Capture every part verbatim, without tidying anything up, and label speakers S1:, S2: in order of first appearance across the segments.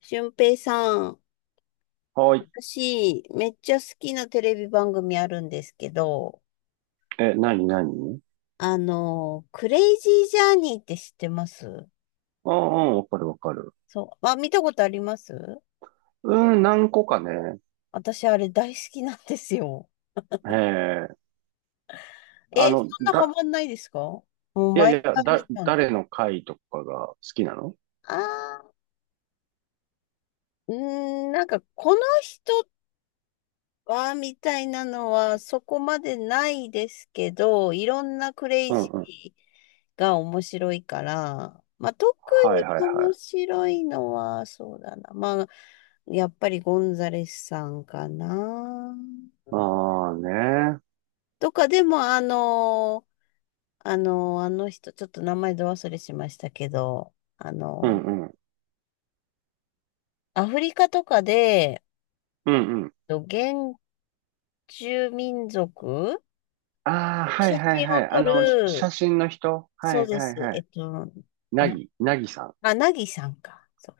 S1: 俊平さん、
S2: はい。
S1: 私、めっちゃ好きなテレビ番組あるんですけど、
S2: え、何何
S1: あの、クレイジージャーニーって知ってます？
S2: ああ、うんうんわかるわかる。
S1: そう。あ、見たことあります？
S2: うん、何個かね。
S1: 私、あれ大好きなんですよ。
S2: ええ。あ
S1: え、そ
S2: の、
S1: んなハ
S2: だ、
S1: マんないですか？もう
S2: いやい
S1: 毎
S2: や、
S1: 回見
S2: だ、
S1: たの。
S2: 誰の回とかが好きなの
S1: あー、うーん、なんか、この人っわーみたいなのはそこまでないですけど、いろんなクレイ
S2: うん
S1: ジ
S2: うん。
S1: ーが面白いから、まあ、特
S2: はいはいはい。
S1: に面白いのは、そうだな。まあ、やっぱりゴンザレスさんかな。
S2: ああね。
S1: とか、でも、あの、あの、あの人、ちょっと名前ど忘れしましたけど、あ
S2: う
S1: の、
S2: んうん。
S1: アフリカとかで、
S2: うんうん。
S1: と原住民族、
S2: ああ、はい
S1: 写
S2: はい
S1: 真
S2: は
S1: を
S2: い。あ
S1: 撮
S2: の、し写
S1: る、
S2: 真の人は
S1: そう
S2: い
S1: で
S2: は
S1: す。
S2: いは
S1: えっ
S2: い。
S1: と、
S2: な
S1: な、
S2: ぎ、なぎさ
S1: あ、なぎさんか。そう。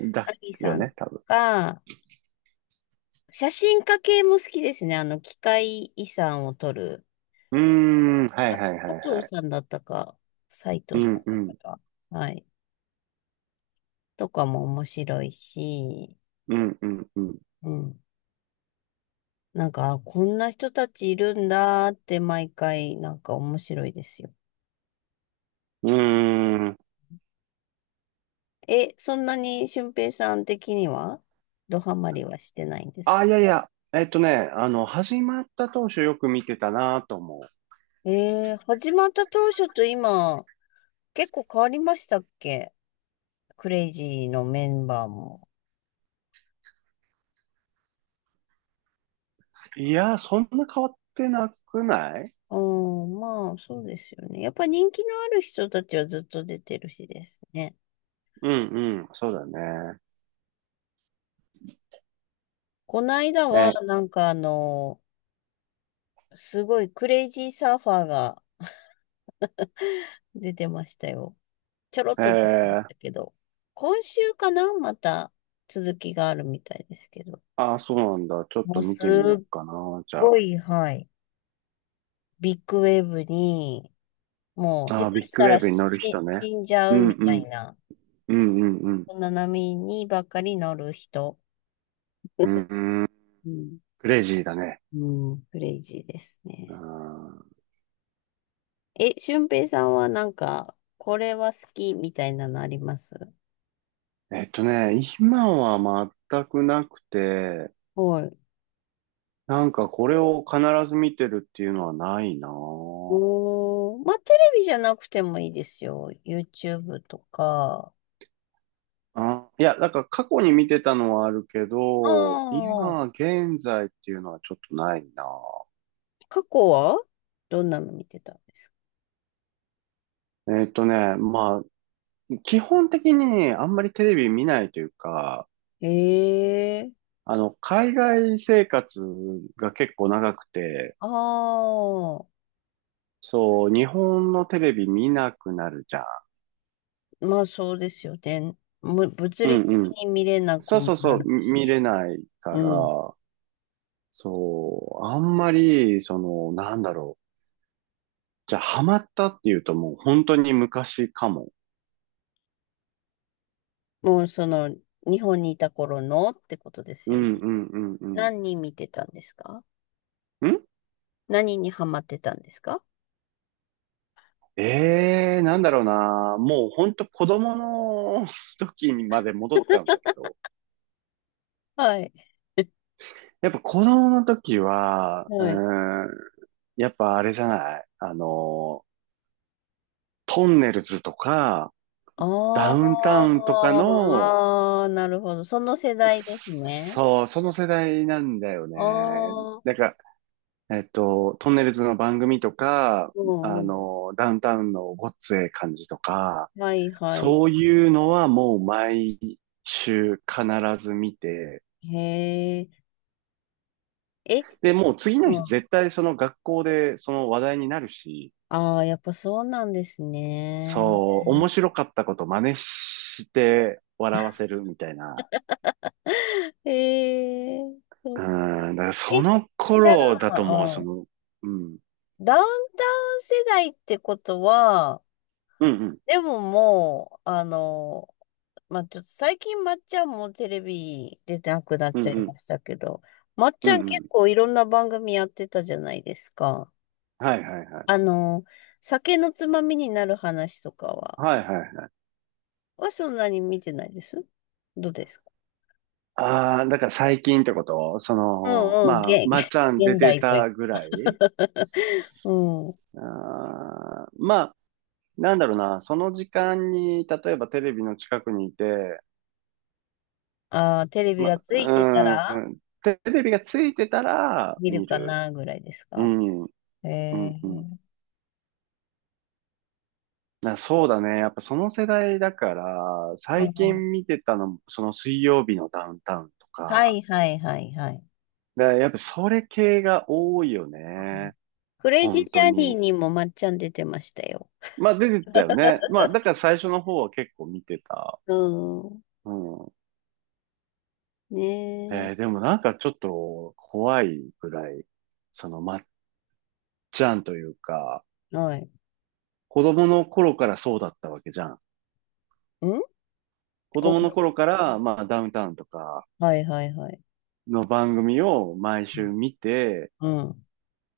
S2: ん。だ
S1: なぎ
S2: よ
S1: さん
S2: ね、多分。
S1: が、写真家系も好きですね。あの、機械遺産を撮る。
S2: うーん、はい
S1: あ、
S2: はい
S1: 佐
S2: はいは
S1: 藤
S2: い。
S1: さんだったか、斉
S2: う
S1: 藤さん
S2: んう
S1: だった
S2: ん。
S1: か。はい。とかも面白いし、
S2: うんうんうん。
S1: うん。なんか、あこんな人たちいるんだって毎回、なんか面白いですよ。
S2: うーん。
S1: え、そんなに俊平さん的には、ドハマりはしてないんです
S2: あ、
S1: か？
S2: いやいや、えっとね、あの、始まった当初よく見てたなと思
S1: えー、始まった当初と今、結構変わりましたっけ？クレイジーのメンバーも。
S2: う。いや、そんな変わってなくない
S1: うん、まあ、そうですよね。やっぱ人気のある人たちはずっと出てるしですね。
S2: うんうん、そうだね。
S1: この間は、
S2: え、
S1: なんかあの、すごいクレイジーサーファーが出てましたよ。ちょろっ
S2: え
S1: と出てまし
S2: ー、
S1: たけど。今週かなまた続きがあるみたいですけど。
S2: あ、そうなんだ。ちょっ
S1: も
S2: と
S1: う
S2: 見
S1: す
S2: てみよ
S1: っ
S2: うかな、じゃ
S1: ごい、はい。ビッグウェーブに、もう下
S2: あ。あ、
S1: 手
S2: ビッ
S1: し
S2: グ
S1: た
S2: ウェー
S1: ら
S2: ブに
S1: 死
S2: 乗る人ね。
S1: 死んじゃ
S2: う
S1: う
S2: んう
S1: みたい
S2: ん、
S1: な。
S2: うんうんうん。
S1: こんな波にばっかり乗る人。
S2: うんうん、
S1: うん。
S2: クレイジーだね。
S1: うん、クレイジーです
S2: うん、
S1: ね。え、俊平さんはなんか、これは好きみたいなのあります？
S2: えっとね、今は全くなくて、
S1: はい。
S2: なんかこれを必ず見てるっていうのはないな
S1: おー、まあ、テレビじゃなくてもいいですよ。YouTube とか。
S2: あ、いや、なんか過去に見てたのはあるけ
S1: あ
S2: ど、
S1: あ、
S2: 今、現在っていうのはちょっとないな。
S1: 過去はどんなの見てたんですか？
S2: えっとね、まあ、基本的にあんまりテレビ見ないというか、
S1: ええ。
S2: あの、海外生活が結構長くて、
S1: ああー、
S2: そう、日本のテレビ見なくなるじゃん。
S1: まあそうですよね。む物
S2: う
S1: 理的
S2: んうん。
S1: に見れなく
S2: そうそ
S1: も
S2: うそ
S1: な
S2: う、
S1: る
S2: み見れ
S1: し。
S2: ないから、
S1: うん。
S2: そう、あんまり、その、なんだろう。じゃあ、ハマったっていうともう本当に昔かも。
S1: もうその、日本にいた頃のってことです
S2: う
S1: よね。
S2: んうんうん
S1: 何人見てたんですか？
S2: ん
S1: 何にハマってたんですか？
S2: ええー、なんだろうな。もうほんと子供の 時にまで戻っちゃうんだけど。
S1: はい。
S2: やっぱ子供の時は、う
S1: はい。
S2: ーん、やっぱあれじゃない。あの、トンネルズとか、ダ
S1: あ
S2: ウンタウ
S1: ー
S2: ンとかの、
S1: あー、なるほど。その世代ですね。
S2: そう、その世代なんだよね。
S1: あ
S2: なん
S1: あ、
S2: か、えっと、トンネルズの番組とか、
S1: うん
S2: あ
S1: うん。
S2: の、ダウンタウンのごっつええ感じとか、
S1: はいはい。
S2: そういうのはもう毎週必ず見て、
S1: へえ。え、
S2: で、もう次の
S1: う
S2: 日
S1: ん。
S2: 絶対その学校でその話題になるし、
S1: ああ、やっぱそうなんですね。
S2: そう、面白かったこと真似して笑わせるみたいな。
S1: へえ。そ
S2: う
S1: う。
S2: ん、だからそ
S1: え、
S2: の
S1: じゃ
S2: 頃だと
S1: あ、
S2: もう、
S1: う
S2: そ
S1: ん。
S2: の、うん、
S1: ダウンタウン世代ってことは、
S2: うん、
S1: でももう、あの、まあ、ちょっと最近まっちゃんもテレビ出てなくなっ
S2: うん、う
S1: ちゃ
S2: ん、
S1: い
S2: うん、
S1: ましたけど、まっち
S2: うん、
S1: ゃん
S2: う
S1: 結
S2: ん。
S1: 構いろんな番組やってたじゃないですか。
S2: はいはいはい。
S1: あの、酒のつまみになる話とかは、
S2: はいはいはい。
S1: はそんなに見てないです。どうですか？
S2: ああ、だから最近ってことそ
S1: う
S2: の、
S1: んうん、
S2: まあ、
S1: げ、
S2: ま
S1: げ
S2: っちゃ ん出
S1: 現
S2: て
S1: 代とい
S2: たぐらい
S1: う。うん。
S2: あーまあ、なんだろうな、その時間に、例えばテレビの近くにいて、
S1: ああ、テレビ
S2: ま、
S1: がついてた
S2: う
S1: ら
S2: ん、テレビがついてたら
S1: 見る
S2: 見
S1: か
S2: る。
S1: なぐらいです
S2: う
S1: か？
S2: ん、うん、
S1: え
S2: う
S1: え
S2: ん。
S1: ー。
S2: な、そうだね。やっぱその世代だから、
S1: あ
S2: 最
S1: ー。
S2: 近見てたのも、その水曜日のダウンタウンと
S1: は
S2: か、
S1: いはいはいはい。
S2: で、やっぱそれ系が多いよね。
S1: クレイジー
S2: 本
S1: ジ
S2: 当
S1: ャーニー
S2: に。
S1: にもまっちゃん出てましたよ。
S2: まあ出てたよね。まあだから最初の方は結構見てた。
S1: うん。
S2: うん。
S1: ね
S2: えーでもなんかちょっと怖いぐらい、そのマじゃんというか、
S1: え。はい。
S2: 子供の頃からそうだったわけじゃん。
S1: ん
S2: 子
S1: こ、
S2: 供の頃から、まあ、ダウンタウンとか
S1: はいはいはい。
S2: の番組を毎週見て、
S1: うん。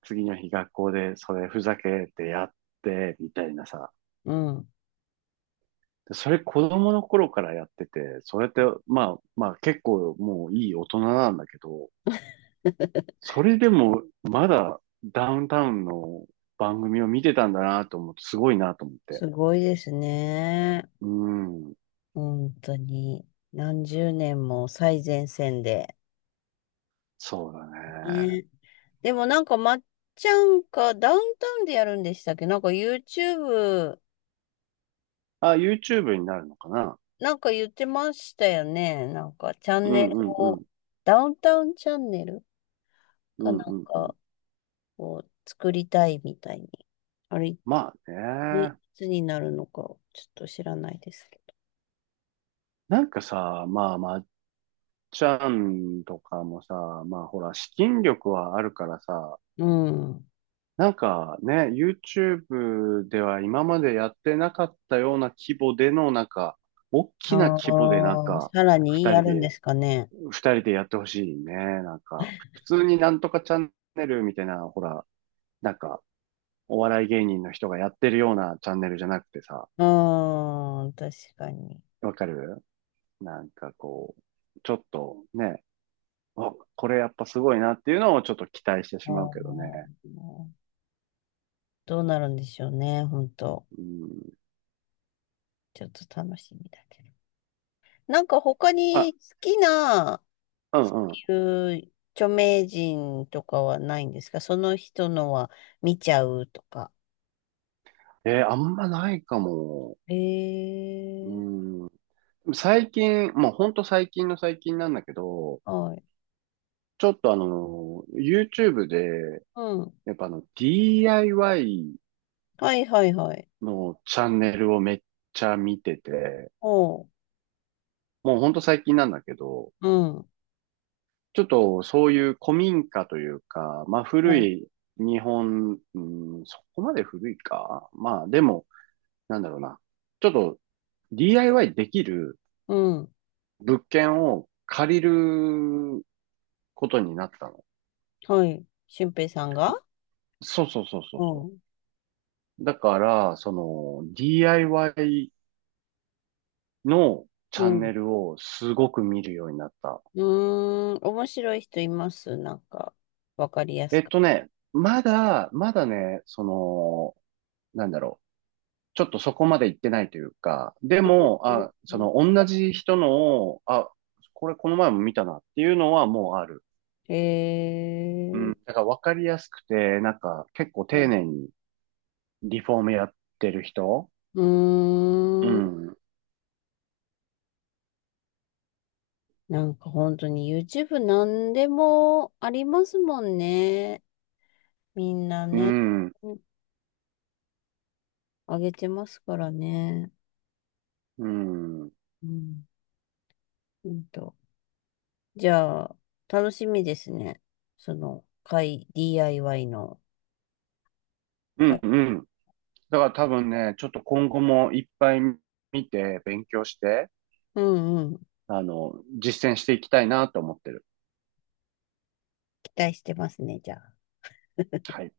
S2: 次の日学校でそれふざけてやって、みたいなさ。
S1: うん。
S2: でそれ子供の頃からやってて、それって、まあ、まあ結構もういい大人なんだけど、それでもまだダウンタウンの番組を見てたんだなと思って、すごいなと思って。
S1: すごいですね。
S2: うん、
S1: 本当に。何十年も最前線で。
S2: そうだね。
S1: ね。でもなんかまっちゃんかダウンタウンでやるんでしたっけ？なんか YouTube。
S2: あ、YouTube になるのかな
S1: なんか言ってましたよね。なんかチャン
S2: う
S1: ネ
S2: ん
S1: ル
S2: うんう
S1: を、
S2: ん。
S1: ダウンタウンチャンネル
S2: う
S1: か
S2: ん
S1: なん
S2: うんうん。
S1: か。こう作りたいみたいに。あれ、ね、
S2: まあ
S1: い
S2: ね。
S1: つになるのか、ちょっと知らないですけ
S2: なんかさ、まあ、まっちゃんとかもさ、まあほら、資金力はあるからさ、
S1: ど。うん。
S2: なんかね、YouTube では今までやってなかったような規模での、なんか、大きな規模でなん
S1: ああ、
S2: か、
S1: さらに
S2: 二
S1: や
S2: 人
S1: るんで
S2: で、
S1: すかね？
S2: 二人でやってほしいね。なんか、普通になんとかチャンネルみたいな、ほら、なんか、お笑い芸人の人がやってるようなチャンネルじゃなくてさ、
S1: うーん、確かに。
S2: わかるなんかこう、ちょっとね、あ、これやっぱすごいなっていうのをちょっと期待して
S1: あ
S2: しまうけどね。
S1: ーどうなるんでしょうね、本当。
S2: うん。
S1: ちょっと楽しみだけど。なんか他
S2: ま
S1: に
S2: あ、
S1: 好きな、
S2: う
S1: そ
S2: んうん。
S1: ういう著名人とかはないんですか？その人のは見ちゃうとか。
S2: えーあんまないかも。
S1: ええ。
S2: うん。最近、もうほんと最近の最近なんだけど、
S1: はい。
S2: ちょっとあの、YouTube で、
S1: うん。
S2: やっぱあの、ディーアイワイ
S1: はいはいはい。
S2: のチャンネルをめっちゃ見てて、
S1: おう、
S2: もうほんと最近なんだけど、
S1: うん、
S2: ちょっとそういう古民家というか、まあ
S1: お
S2: 古
S1: う、
S2: い日本、うん、そこまで古いか。まあでも、なんだろうな。ちょっと ディーアイワイ できる
S1: うん、
S2: 物件を借りることになったの。
S1: はい。俊平さんが。
S2: そうそうそうそう
S1: お
S2: そ
S1: う、
S2: う。だから、その ディーアイワイ のチ
S1: う
S2: ャン
S1: ん。
S2: ネルをすごく見るようになった。
S1: うーん、面白い人います？なんか、わかりや
S2: え
S1: す
S2: っ
S1: く。
S2: とね、まだ、まだね、その、なんだろちょっとそこまで行ってないというか、でも、
S1: う
S2: あ、その
S1: ん。
S2: 同じ人の、あ、これこの前も見たなっていうのはもうある。
S1: へ
S2: うん。
S1: ー。
S2: だから分かりやすくて、なんか結構
S1: う
S2: 丁
S1: ん。
S2: 寧にリフォームやってる人う
S1: うーん。
S2: ん。
S1: なんか本当に YouTube なんでもありますもんね。みんな
S2: う
S1: ね、
S2: ん。
S1: うん、上げてますからね。
S2: うん。うん。
S1: うん、うんと。じゃあ、楽しみですね。その、会、ディーアイワイ の
S2: う
S1: か。
S2: ん。だから多分ね、ちょっと今後もいっぱい見て勉強して、
S1: うんうん。
S2: あの、実践していきたいなと思ってる。
S1: 期待してますね、じゃあ。
S2: はい。